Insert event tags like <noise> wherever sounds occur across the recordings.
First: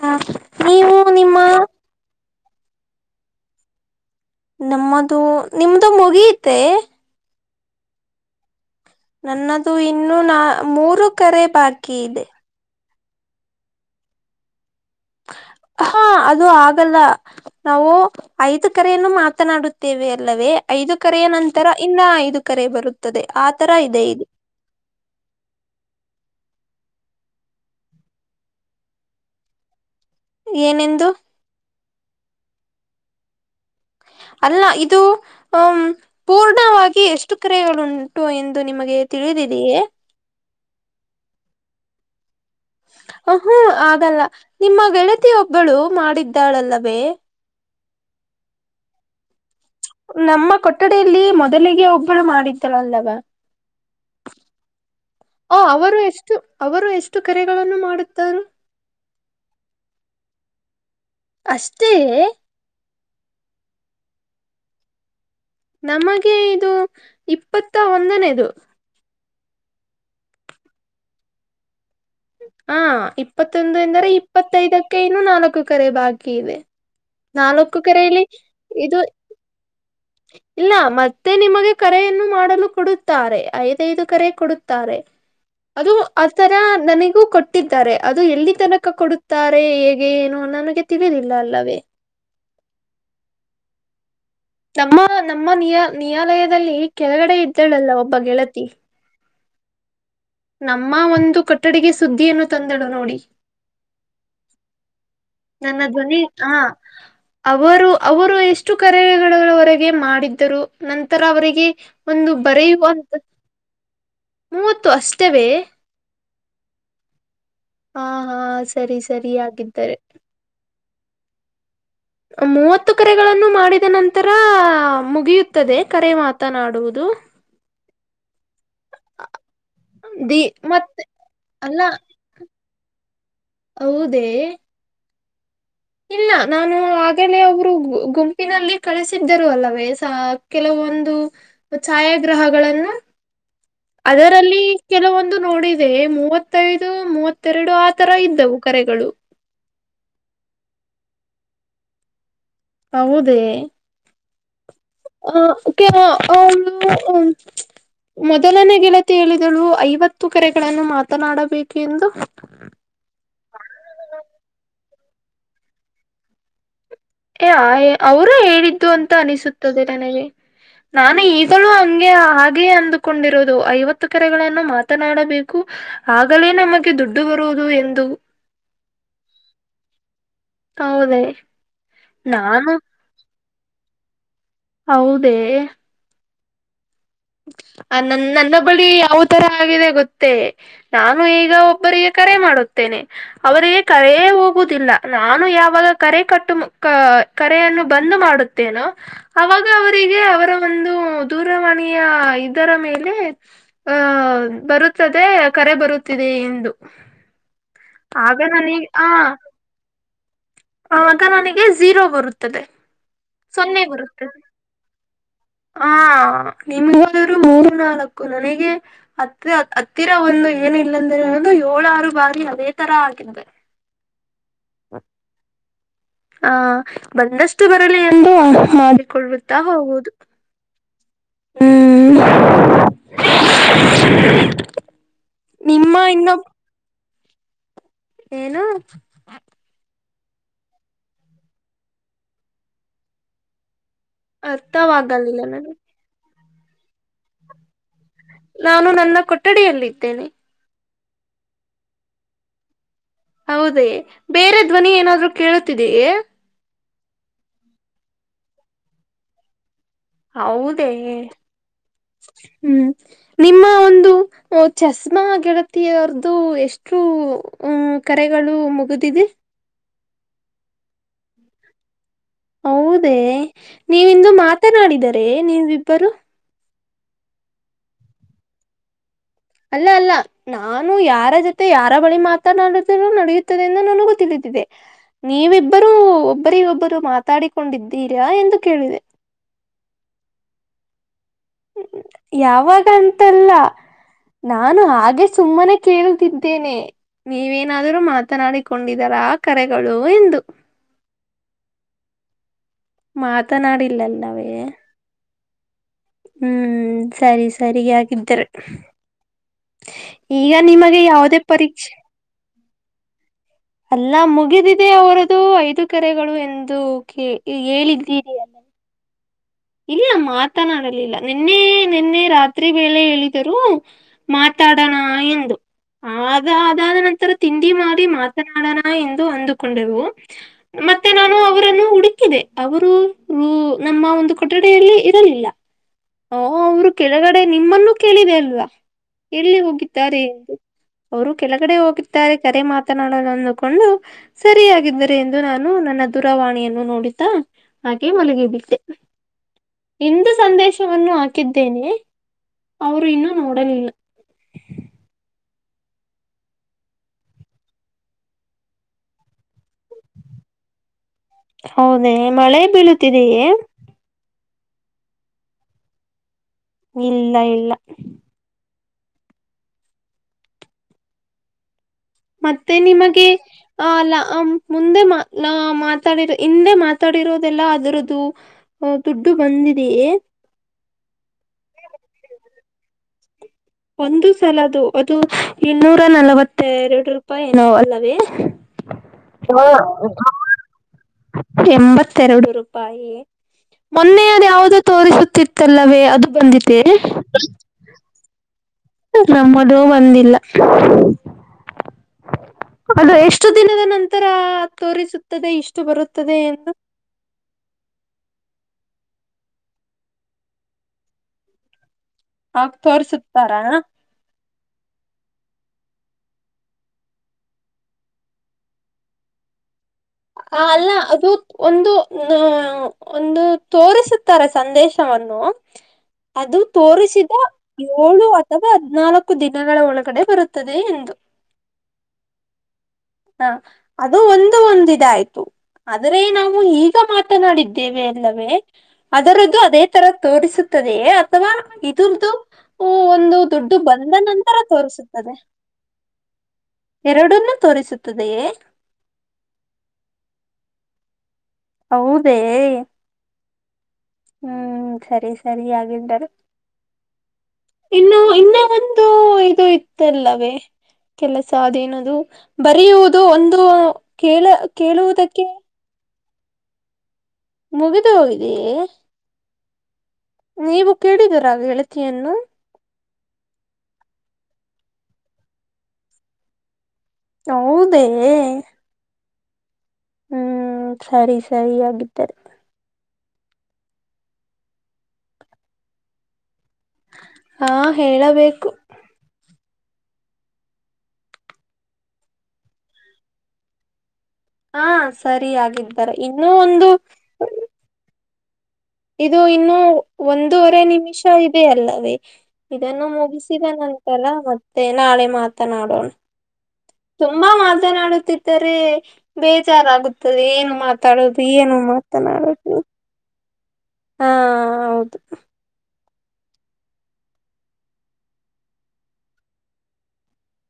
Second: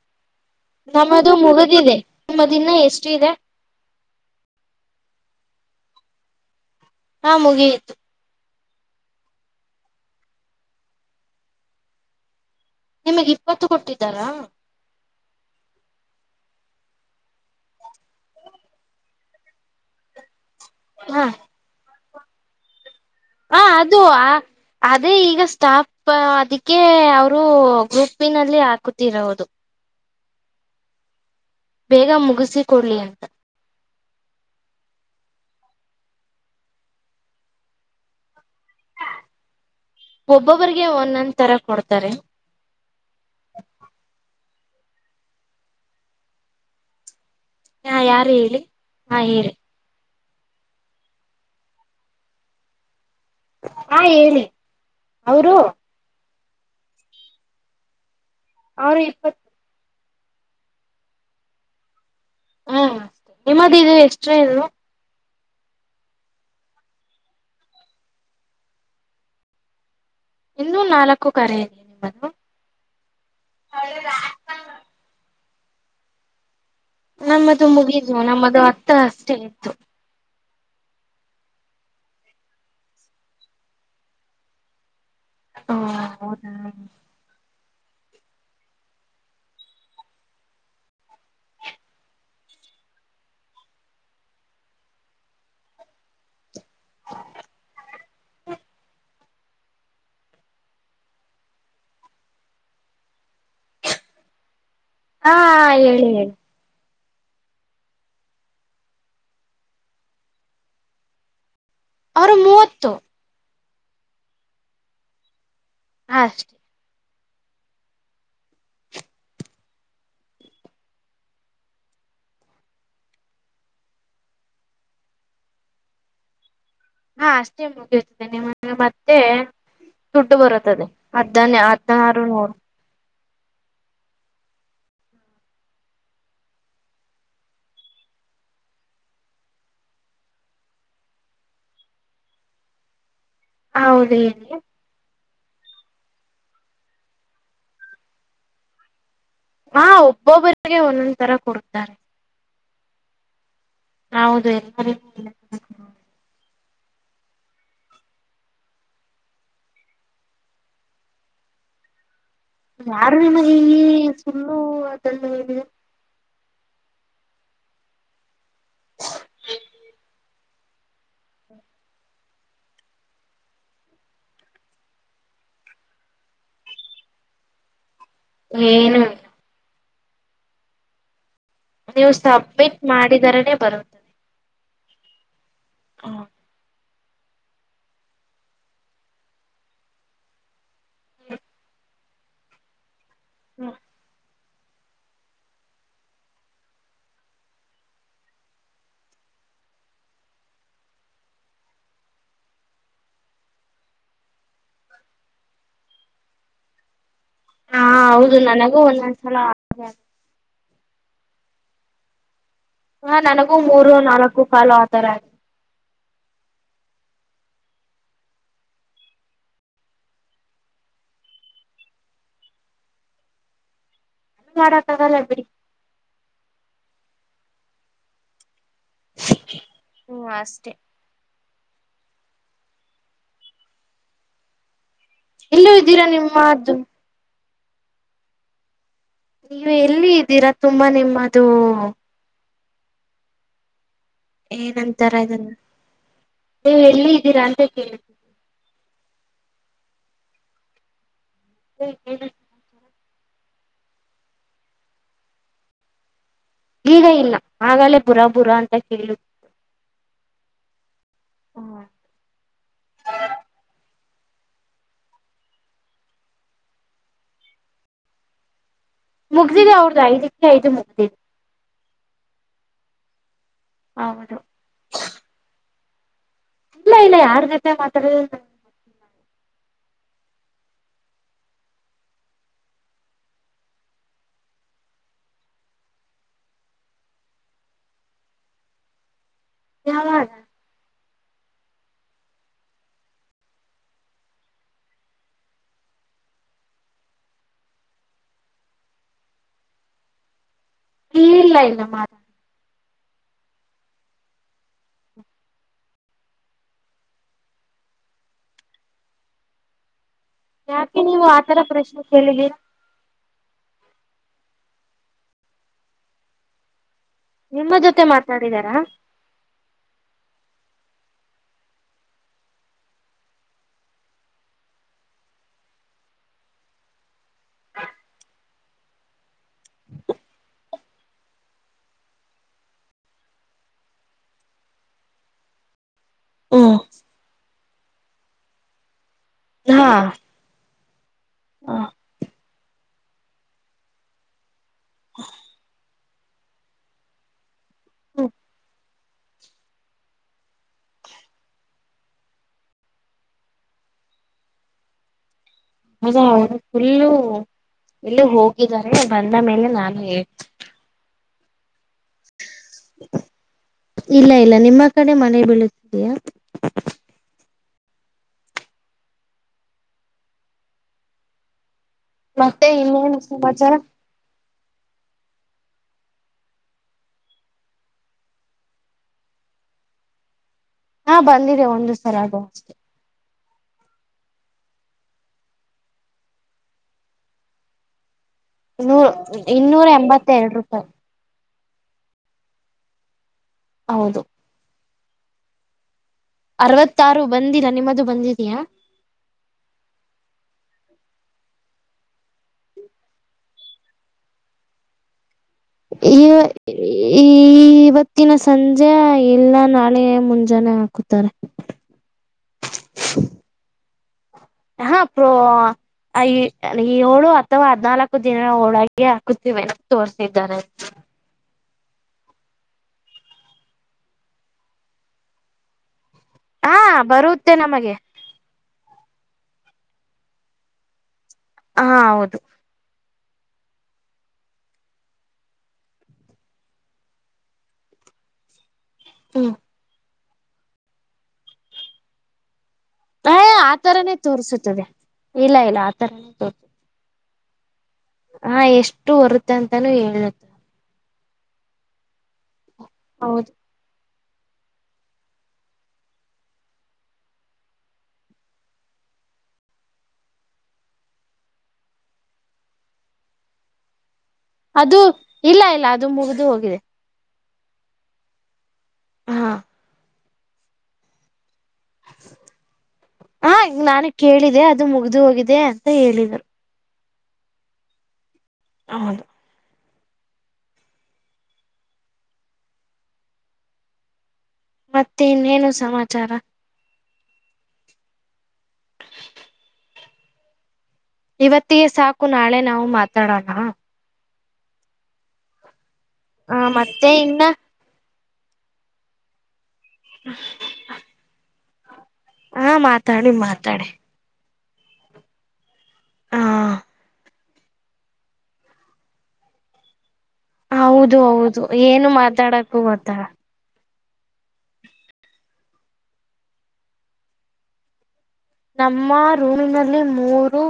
ಹ ನೀವು ನಿಮ್ಮ ನಿಮ್ಮ ದಿನ ಎಷ್ಟು ಇದೆ. ನಮ್ಮದು ನಿಮ್ದ ಮುಗಿಯತೆ. ಹಾ ಮುಗಿಯಿತು. ನನ್ನದು ಇನ್ನು ನಾ ಮೂರು ಕರೆ ಬಾಕಿ ಇದೆ. ನಿಮಗ್ ಇಪ್ಪತ್ತು ಕೊಟ್ಟಿದ್ದಾರಾ. ಹಾ ಹ ಅದು ಆಗಲ್ಲ ನಾವು ಐದು ಕರೆಯನ್ನು ಮಾತನಾಡುತ್ತೇವೆ ಅಲ್ಲವೇ ಐದು ಹಾ ಕರೆಯ ನಂತರ ಇನ್ನ ಐದು ಕರೆ ಬರು ಆ ಅದು ಆ ಅದೇ ಈಗ ಸ್ಟಾಫ್ ಅದಕ್ಕೆ ಅವರು ಗ್ರೂಪ್ಪಿನಲ್ಲಿ ಹಾಕತಿರವದು. ಏನೆಂದು. ಬೇಗ ಮುಗಿಸಿ ಕೊಡ್ಲಿ ಅಂತ. ಅಲ್ಲಾ ಇದು. ಹಾಂ ಪೂರ್ಣವಾಗಿ ಎಷ್ಟು ಕರೆಗಳುಂಟು ಎಂದು ನಿಮಗೆ ತಿಳಿದಿದೆಯೇ. ಒಬ್ಬೊಬ್ಬರಿಗೆ ಒಂದೊಂದ್ ತರ ಕೊಡ್ತಾರೆ. ಹುಹು ಆಗಲ್ಲ ನಿಮ್ಮ ಗೆಳತಿಯ ಒಬ್ಬಳು ಮಾಡಿದ್ದಾಳಲ್ಲವೇ. ಹಾ ಯಾರು ಹೇಳಿ ಹಾ ಹೇಳಿ. ನಮ್ಮ ಕೊಠಡಲ್ಲಿ ಮೊದಲಿಗೆ ಒಬ್ಬಳು ಮಾಡಿದ್ದಳಲ್ಲವ. ಹಾ ಹೇಳಿ ಓ ಅವರು ಎಸ್ ತು ಅವರು ಎಷ್ಟು ಕೆರೆಗಳನ್ನು ಮಾಡುತ್ತಾರೊ. ಅವರು ಇಪ್ಪತ್ತು. ಅಷ್ಟೇಯೆ. ಹು ನಿಮ್ಮದು ಈಗ ಎಷ್ಟ್ರ ಇದು. ನಮಗೆ ಇದು ಇಪ್ಪತ್ತ ಒಂದನೇದು. ಇನ್ನು ನಾಲ್ಕು ಕರೆ ಬಂದ್ವು. ಹಾ ಇಪ್ಪತ್ತೊಂದು ಎಂದರೆ ಇಪ್ಪತ್ತೈದಕ್ಕೆ ಇನ್ನು ನಾಲ್ಕು ಕರೆ ಬಾಕಿ ಇವೆ. ನಮ್ಮದು ಮುಗಿದು ನಮ್ಮದು ಹತ್ತ ಇದು ಅಷ್ಟೇ ಇತ್ತು. ಇಲ್ಲ ಮತ್ತೆ ನಿಮಗೆ ಕರೆಯನ್ನು ಮಾಡಲು ಕೊಡುತ್ತಾರೆ ಐದೈದು ಕರೆ ಕೊಡುತ್ತಾರೆ. ಹ ಅದು ಆತರಾ ಹೌದಾ ನನಗೂ ಕೊಟ್ ಟ್ಟಿದ್ದಾರೆ ಅದು ಎಲ್ಲಿ ತನಕ ಕೊಡುತ್ತಾರೆ. ಹೇಗೆ ಏನು ನನಗೆ ತಿಳಿದಿಲ್ಲ ಅಲ್ಲವೇ ನಮ್ಮ ನಮ್ಮ ನಿಯ ನಿನ್ಯಾಯಾಲಯದಲ್ಲಿ ಕೆಳಗಡೆ ಇದ್ದಳಲ್ಲ ಒಬ್ಬ ಗೆಳತಿ ನಮ್ಮ ಒಂದು ಕೊಟ್ಟಡಿಗೆ ಸುದ್ದಿಯನ್ನು ತಂದಳು ನೋಡಿ. ಹಾ ನನ್ನ ಹೇಳಿ ಧ್ವನಿ ಹೇಳಿ ಹಾ ಅವರು ಅವರು ಎಷ್ಟು ಕರೆಗಳವರೆಗೆ ಮಾಡಿದ್ದರು ನಂತರ ಅವರಿಗೆ ಒಂದು ಅವರು ಮೂವತ್ತು. ಬರೆಯುವಂತ ಮೂವತ್ತು ಅಷ್ಟವೇ ಹಾ ಚ್ ಹಾ ಹಾ ಸರಿ ಸರಿ ಆಗಿದ್ದರೆ. ಮೂವತ್ತು ಕರೆಗಳನ್ನು ಮಾಡಿದ ನಂತರ ಮುಗಿಯುತ್ತದೆ ಕರೆ ಮಾತನಾಡುವುದು. ಹಾ ಅಷ್ಟೇ ಮುಗಿಯುತ್ತೆ ನಿಮ್ಮ ನ ಮತ್ತೆ. ದುಡ್ಡು ದಿ ಬರುತ್ತದೆ ಮತ್ತೆ ಹದ್ದನ್ನ ಅಲ್ಲ ಹದ್ನಾರು ನೂರು. ಹೌದೇ ಇಲ್ಲ ನಾನು ಆಗೆಲೇ ಒಬ್ರು ಗುಂಪಿನಲ್ಲಿ ಕಳಿಸಿದ್ದರು ಅಲ್ಲವೇ ಸ ಕೆಲವೊಂದು. ಛಾಯಾಗ್ರಹಗಳನ್ನು ಹೌದು ಹೇಳಿ ಅದರಲ್ಲಿ ಕೆಲವೊಂದು ನೋಡಿದೆ ಮೂವತ್ತೈದು ಮೂವತ್ತೆರಡು ಆ ತರ ಇದ್ದವು ಕರೆಗಳು ಹಾ ಒಬ್ಬೊಬ್ಬರಿಗೆ ಒಂದೊಂದ್ ತರ ಕೊಡ್ತಾರೆ ಹೌದೇ ಹೌದು ಎಲ್ಲರಿಗೂ ಆ ಓಕೆ ನ ಅಳು ಹು ಮೊದಲನೇ ಗೆಳತಿ ಹೇಳಿದಳು ಐವತ್ತು ಕೆರೆಗಳನ್ನು ಮಾತನಾಡಬೇಕು ಎಂದು ಯಾರು ನಿಮ್ಮ ಸುಳ್ಳು ಅದೆಲ್ಲ ಹೇಳಿದೆ ಅವರು ಹೇಳಿದ್ದು ಅಂತ ಅನಿಸುತ್ತದೆ ನನಗೆ ನಾನು ಈಗಲೂ ಹಂಗೆ ಹಾಗೆ ಅಂದುಕೊಂಡಿರೋದು ಐವತ್ತು ಕೆರೆಗಳನ್ನು ಮಾತನಾಡಬೇಕು ಆಗಲೇ ನಮಗೆ ದುಡ್ಡು ಬರುದು ಎಂದು ಏನು ಇಲ್ಲ ಹೌದ ನೀವು ಸಬ್ಮಿಟ್ ಮಾಡಿದರನೇ ಬರು ಹೌದೇ ಹಾ ಆ ನ ನನ್ನ ಬಳಿ ಯಾವ ತರ ಆಗಿದೆ ಗೊತ್ತೇ ನಾನು ಈಗ ಒಬ್ಬರಿಗೆ ಕರೆ ಮಾಡುತ್ತೇನೆ ಅವರಿಗೆ ಕರೇ ಹೋಗುದಿಲ್ಲ ನಾನು ಯಾವಾಗ ಕರೆ ಕಟ್ಟು ಕರೆಯನ್ನು ಬಂದು್ ಮಾಡುತ್ತೇನೋ ಅವಾಗ ಅವರಿಗೆ ಅವರ ಒಂದು ದೂರವಾಣಿಯ ಇದರ ಮೇಲೆ ಆಹ ಬರುತ್ತದೆ ಕರೆ ಬರುತ್ತಿದೆ ಇಂದು ಹಾ ಆಗ ಹೌದು ನಾನ ನನಗೂ ಈಗ ಆ ಒಂದೊಂದ್ಸಲ ಹಾಗೆ ಆಗ ನನಗೆ ಜಝೀರೋ ಬರುತ್ತದೆ ಹಾ ನನಗೂ ಮೂರು ನಾಲ್ಕು ಕಾಲು ಆತರ ಆ ಹಾ ನಿಮ್ ಹೋದ್ರು ಮೂರು ನಾಲ್ಕು ನನಗೆ ಹತ್ತ ಹತ್ತಿರ ಒಂದು ಏನಿಲ್ಲಂದ್ರೆ ಅನ್ನದು ಏಳಾರು ಬಾರಿ ಅದೇ ತರ ಆಗಿದೆ ತ ಲಬಿ ಹ ಬಂದಷ್ಟು ಬರಲಿ ಎಂದು ಮಾಡ ಕೊಡತ್ತಾ ಹೋಗುದು ಹ್ಮ್ ಅಷ್ಟೇ ಹ್ಮ್ <unintelligible> ಇಲ್ಲೂ ನಿಮ್ಮ ಇದ್ದೀರಾ ನಿಮ್ ಇನ್ನೊಬ್ ಏನು ನೀವು ಎಲ್ಲಿ ಇದ್ದೀರಾ ತುಂಬಾ ನಿಮ್ಮದು ಏನ್ಂತರ ಅರ್ಥವಾಗಲಿಲ್ಲ ಇದಲ್ಲ ನನಗೆ ನೀವು ಎಲ್ಲಿ ಇದ್ದೀರಾ ಅಂತ ಕೇಳ ನಾನು ನನ್ನ ಕೊಠಡಿಯಲ್ಲಿದ್ದೇನೆ <unintelligible> ಹೌದೇ ಬೇರೆ ಧ್ವನಿ ಏನಾದ್ರು ಕೇಳುತ್ತಿದೀ ಈಗ ಇಲ್ಲ ಆಗಲೇ ಬುರ ಬುರ ಅಂತ ಕೇಳು ಹೌದೇ ಹ್ಮ್ ನಿಮ್ಮ ಒಂದು ಚಸ್ಮಾ ಗೆಳತಿಯರ್ದು ಎಷ್ಟು ಅ ಕರೆಗಳು ಮುಗಿದಿದೆ ಮುಗ್ದಿದೆ ಅವ್ರದ ಐದಕ್ಕೆ ಐದು ಮುಗ್ದಿದೆ ಹೌದೇ ನೀವಿಂದು ಹೌದು ಮಾತನಾಡಿದರೆ ನೀವೀಬ್ಬರು ಇಲ್ಲ ಇಲ್ಲ ಯಾರ್ ಜೊತೆ ಮಾತಾಡ ಅಲ್ಲ ಅಲ್ಲ ನಾನು ಯಾರ ಜೊತೆ ಯಾರ ಬಳಿ ಮಾತನಾಡುದರೂ ನಡೆಯುತ್ತದೆ ಎಂದು ನನಗೂ ತಿಳಿದಿದೆ ನೀವಿಬ್ಬರೂ ಒಬ್ಬರಿ ಒಬ್ಬರು ಮಾತಾಡಿಕೊಂಡಿದ್ದೀರಾ ಎಂದು ಕೇಳಿದೆ ಯಾವ ಯಾವಾಗ ಅಂತ ಅಲ್ಲ ನಾನು ಹಾಗೆ ಸುಮ್ಮನೆ ಕೇಳುತ್ತಿದ್ದೇನೆ ನೀವೇನಾದರೂ ಮಾತಾಡಿಕೊಂಡಿದ್ದೀರಾ ಕರೆಗಳು ಎಂದು ಇ ಇಲ್ಲ ಇಲ್ಲ ಮಾರ ಮಾತನಾಡಿಲ್ಲವೇ ಹ್ಮ್ ಸರಿ ಸರಿ ಹಗಿದ್ದ್ರ ಯಾಕೆ ನೀವು ಯಾವುದೇ ಆತರ ಪರೀಕ್ಷೆ ಪ್ರಶ್ನೆ ಕೇಳಿದ್ದೀರಾ ಎಲ್ಲ ಮುಗಿದಿದೆ ಐದು ಕರೆಗಳು ಎಂದು ನಿಮ್ಮ ಜೊತೆ ಹೇಳಿದ್ದೀರ ಅಲ್ವಾ ಮಾತಾಡಿದಾರಾ ಹೇಳಿದರು ಇಲ್ಲ ಮಾತನಾಡಿಲ್ಲ ನಿನ್ನೆ ನಿನ್ನೆ ರಾತ್ರಿ ವೇಳೆ ಹೇಳಿದರೂ ಮಾತಾಡಲ್ಲ ಎಂದು ಅದ ಅದಾದ ನಂತರ ತಿಂಡಿ ಮಾಡಿ ಮಾತನಾಡೋಣ ಎಂದು ಅಂದುಕೊಂಡೆವು ಮತ್ತೆ ನಾವು ಅವರನ್ನು ಹುಡುಕಿದೆ ಅವರು ನಮ್ಮನ್ನು ಕೊಠಡಿಯಲ್ಲಿ ಇರಲಿಲ್ಲ ಹ್ಮ್ ಅವರು ಕೆಳಗಡೆ ನಿಮ್ಮನ್ನು ಕೇಳಿದರಲ್ವಾ ಎಲ್ಲಿ ಹಾ ಹೋಗಿದ್ದಾರೆ ಎಂದು ಅವರು ಕೆಳಗಡೆ ಹೋಗಿದ್ದಾರೆ ಕರೆ ಮಾತನಾಡನ್ನುಕೊಂಡು ಸರಿಯಾಗಿದ್ದರೆ ಎಂದು ನಾನು ನನ್ನ ದುರವಾಣಿ ನೋಡುತ್ತಾ ಹಾಗೆ ಮಲಗಿದ್ದೆ ಇಂದು ಸಂದೇಶವನ್ನು ಹಾಕಿದ್ದೇನೆ ಅವರು ಇನ್ನೂ ನೋಡಲಿಲ್ಲ ಹೌದಾ ಅವರು ಫುಲ್ಲು ಎಲ್ಲ ಹೋಗಿದಿದ್ದಾರೆ ಬಂದ ಮೇಲೆ ನಾನು ಹೌದ ಮಳೆ ಬೀಳತಿದೇ ಇಲ್ಲ ಇಲ್ಲ ನಿಮ್ಮ ಕಡೆ ಮನೆ ಬೀಳುತ್ತಿದಯಾ ಇಲ್ಲ ಇಲ್ಲ ಮತ್ತೆ ಇನ್ನೇನು ನಿಮಗೆ ಸಮಾಚಾರ ಅ ಮುಂದೆ ಮಾ ಮಾತಾಡಿರ ಹಿಂದೆ ಮಾತಾಡಿರೋದೆಲ್ಲಾ ಅದರದ್ದು ಅ ದುಡ್ಡು ಬಂದಿದೆಯೇ ಹಾ ಬಂದಿದೆ ಒಂದ ಸರ ಆಗುವ ಅಷ್ಟೆ ಒಂದು ಸಲ ಅದು ಅದು ಇನ್ನೂರ ನಲವತ್ತೆರಡು ರೂಪಾಯಿ ಏನೋ ಅಲ್ಲವೇ ನೂ ಇನ್ನೂರ ಎಂಬತ್ತೆರಡು ರೂಪಾಯಿ ಎಂಬತ್ತೆರಡು ರೂಪಾಯಿ ಹೌದು ಮೊನ್ನೆಯದ ಯಾವ್ದು ತೋರಿಸುತ್ತಿತ್ತಲ್ಲವೇ ಅದು ಬಂದಿದೆ ಅರವತ್ತಾರು ಬಂದಿಲ್ಲ ನಿಮ್ಮದು ಬಂದಿದಿಯಾ ನಮ್ಮದು ಬಂದಿಲ್ಲ ಅದು ಎಷ್ಟು ದಿನದ ನಂತರ ತೋರಿಸುತ್ತದೆ ಇಷ್ ಈ ಈ ಸಂಜೆ ಇಲ್ಲ ನಾಳೆ ಮುಂಜಾನೆ ಆಗುತ್ತಾರೆ ಹಾಗ್ ತೋರುಸುತ್ತಾರ ಹ ಅಪ್ರೋ ಏಳು ಅಥವಾ ಹದ್ನಾಲ್ಕು ದಿನ ಹೋಳಾಗ ಹಾಕುತ್ತಿವೆ ತೋರ್ಸಿದ್ದಾರೆ ಆ ಅಲ್ಲ ಅದು ಒಂದು ನ ಒಂದು ತೋರಿಸುತ್ತಾರೆ ಸಂದೇಶವನ್ನು ಅದು ಹಾ ತೋರಿಸಿದ ಬರುತ್ತೆ ನಮಗೆ ಏಳು ಅಥವಾ ಹದ್ನಾಲ್ಕು ದಿನಗಳ ಒಳಗಡೆ ಬರುತ್ತದೆ ಎಂದು ಹ ಹೌದು ಹ ಅದು ಒಂದು ಒಂದುಇದಾಯ್ತು ಆದರೆ ನಾವು ಈಗ ಮಾತನಾಡಿದ್ದೇವೆ ಅಲ್ಲವೇ ಹ್ಮ್ ಅದರದ್ದು ಅದೇ ತರ ತೋರಿಸುತ್ತದೆಯೇ ಅಥವಾ ಇದುಂತು ಹ ಆ ಒಂದು ದುಡ್ಡು ಬಂದ ಆತರನೇ ನಂತರ ತೋರಿಸುತ್ತದೆ ಇಲ್ಲ ಇಲ್ಲ ಆತರನೇ ತೋರ್ ಎರಡನ್ನ ತೋರಿಸುತ್ತೆ ಹಾ ಎಷ್ಟು ಹೊರುತ್ತ ಅಂತಾನೂ ಹೇಳುತ್ತ ಹೌದೇ ಹೌದು ಹ್ಮ್ ಸರಿ ಸರಿ ಹಾಗಿದ್ದರೆ ಇನ್ನು ಇನ್ನ ಒಂದು ಇದು ಇತ್ತಲ್ಲವೇ ಕೆಲಸ ಅದೇನದು ಬರೆಯುವುದು ಒಂದು ಕೇಲ ಅದು ಇಲ್ಲ ಇಲ್ಲ ಅದು ಮುಗಿದು ಹೋಗಿದೆ ಮುಗಿದು ಹೋಗಿದೆಯೇ ಹಾ ನೀವು ಕೇಳಿದೀರಾ ಗೆಳತಿಯನ್ನು ಹಾ ಈ ನಾನು ಕೇಳಿದೆ ಅದು ಮುಗ್ದು ಹೋಗಿದೆ ಅಂತ ಹೇಳಿದ್ರು ಹೌದೇ ಆ ಹೌದು ಹ್ಮ್ ಸರಿ ಸರಿ ಆಗಿದ್ದಿದ್ದಾರೆ ಮತ್ತೆ ಇನ್ನೇನು ಸಮಾಚಾರ ಹಾ ಹೇಳಬೇಕು ಇವತ್ತಿಗೆ ಸಾಕು ನಾಳೆ ನಾವು ಮಾತಾಡೋಣ ಹಾ ಸರಿ ಆಗಿದ್ದಾರೆ ಇನ್ನೂ ಒಂದು ಮತ್ತೆ ಇನ್ನ ಇದು ಇನ್ನು ಒಂದೂವರೆ ನಿಮಿಷ ಇದೆ ಅಲ್ಲವೇ ಹಾ ಇದನ್ನು ಮಾತಾಡಿ ಮುಗಿಸಿದ ಮಾತಾಡಿ ನಂತ ಲ್ಲ ಮತ್ತೆ ನಾಳೆ ಮಾತನಾಡೋಣ ಹ ತುಂಬಾ ಮಾತನಾಡುತ್ತಿದ್ದರೆ ಬೇಜಾರಾಗುತ್ತೆ ಏನ್ ಹೌದು ಮಾತಾಡೋದು ಏನು ಮಾತನಾಡುದು ತ್ತ ಹಾ ಹೌದು ನಮ್ಮ ರೂಮಿನಲ್ಲಿ ಮೂರು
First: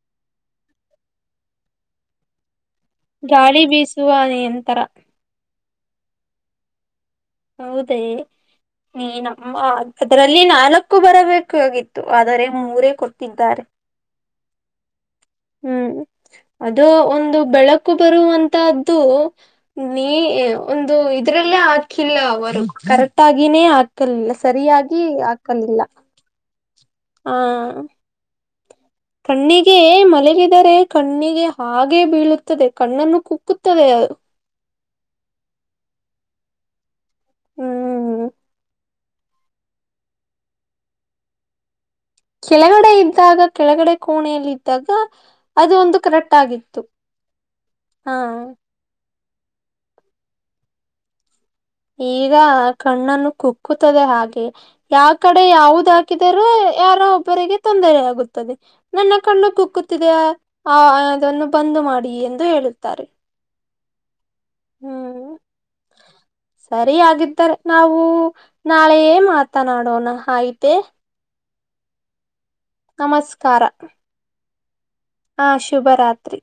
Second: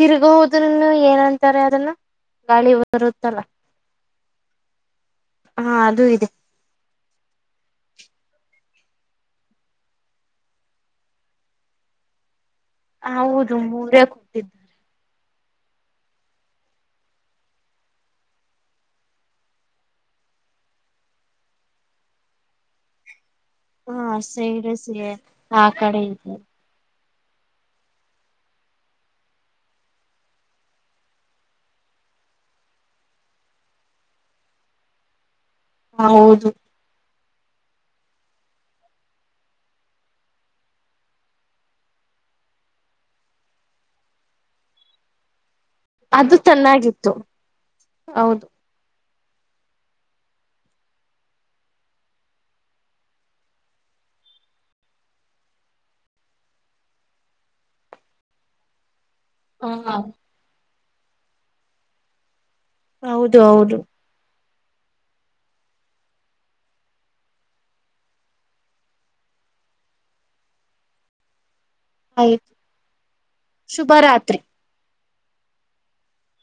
ತಿರ್ಗ ಹೋದ್ರನು ಏನಂತಾರೆ ಅದನ್ನು ಗಾಳಿ ಬರುತ್ತಲ್ಲ ಗಾಳಿ ಬೀಸುವ ಯಂತ್ರ ಹಾ ಅದು ಇದೆ ಹೌದೇ ನೀ ನಮ್ಮ ಅದರಲ್ಲಿ ನಾಲ್ಕು ಬರಬೇಕಾಗಿತ್ತು ಆದರೆ ಮೂರೇ ಕೊಟ್ಟಿದ್ದಾರೆ <unintelligible> ಹ ಹ್ಮ್ ಅದು ಒಂದು ಬೆಳಕು ಬರುವಂತದ್ದು ನೀ ಒಂದು ಇದ್ರಲ್ಲೇ ಹಾಕಿಲ್ಲ ಅವರು ಕರೆಕ್ ಕರೆಕ್ಟಾಗಿನೇ ಹಾ ಹಾಕಲಿಲ್ಲ ಸರಿಯಾಗಿ ಸೈಡಸೆ ಆ ಹಾಕಲಿಲ್ಲ ಕಡೆ ಇದೆ ಹಾ ಕಣ್ಣಿಗೆ ಮಲಗಿದರೆ ಕಣ್ಣಿಗೆ ಹಾಗೆ ಬೀಳುತ್ತದೆ ಕಣ್ಣನ್ನು ಕುಕ್ಕುತ್ತದೆ ಅದು ಹ ಹೌದು ಹ್ಮ್ ಕೆಳಗಡೆ ಇದ್ದಾಗ ಕೆಳಗಡೆ ಕೋಣೆಯೆಯಲ್ಲಿ ಇದ್ದಾಗ ಅದು ಒಂದು ಕರೆಕ್ಟ್ ಅದು ಆಗಿತ್ತು ಚೆನ್ನಾಗಿತ್ತು ಹಾ ಹೌದು ಈಗ ಕಣ್ಣನ್ನು ಕುಕ್ಕುತ್ತದೆ ಹಾಗೆ ಯಾವ ಕಡೆ ಯಾವದ ಹಾಕಿದರೂ ಯಾರ ಒಬ್ಬರಿಗೆ ತೊಂದರೆೆಯಗುತ್ತದೆ ನನ್ನ ಕಣ್ಣು ಹಾ ಕುಕ್ಕುತ್ತಿದೆಯ ಆ ಅದನ್ನು ಬಂದು ಮಾಡಿ ಎಂದು ಹೇಳುತ್ತಾ ಹೌದು ಹೌದು ಹ್ಮ್ ಸರಿಯಾಗಿದ್ದರೆ ನಾವು ನಾಳೆ ಮಾತಾಡೋಣ ಆಯಿತು ಆಯತು ನಮಸ್ಕಾರ ರಾತ್ರಿ ಹಾ ಶುಭರಾತ್ರಿ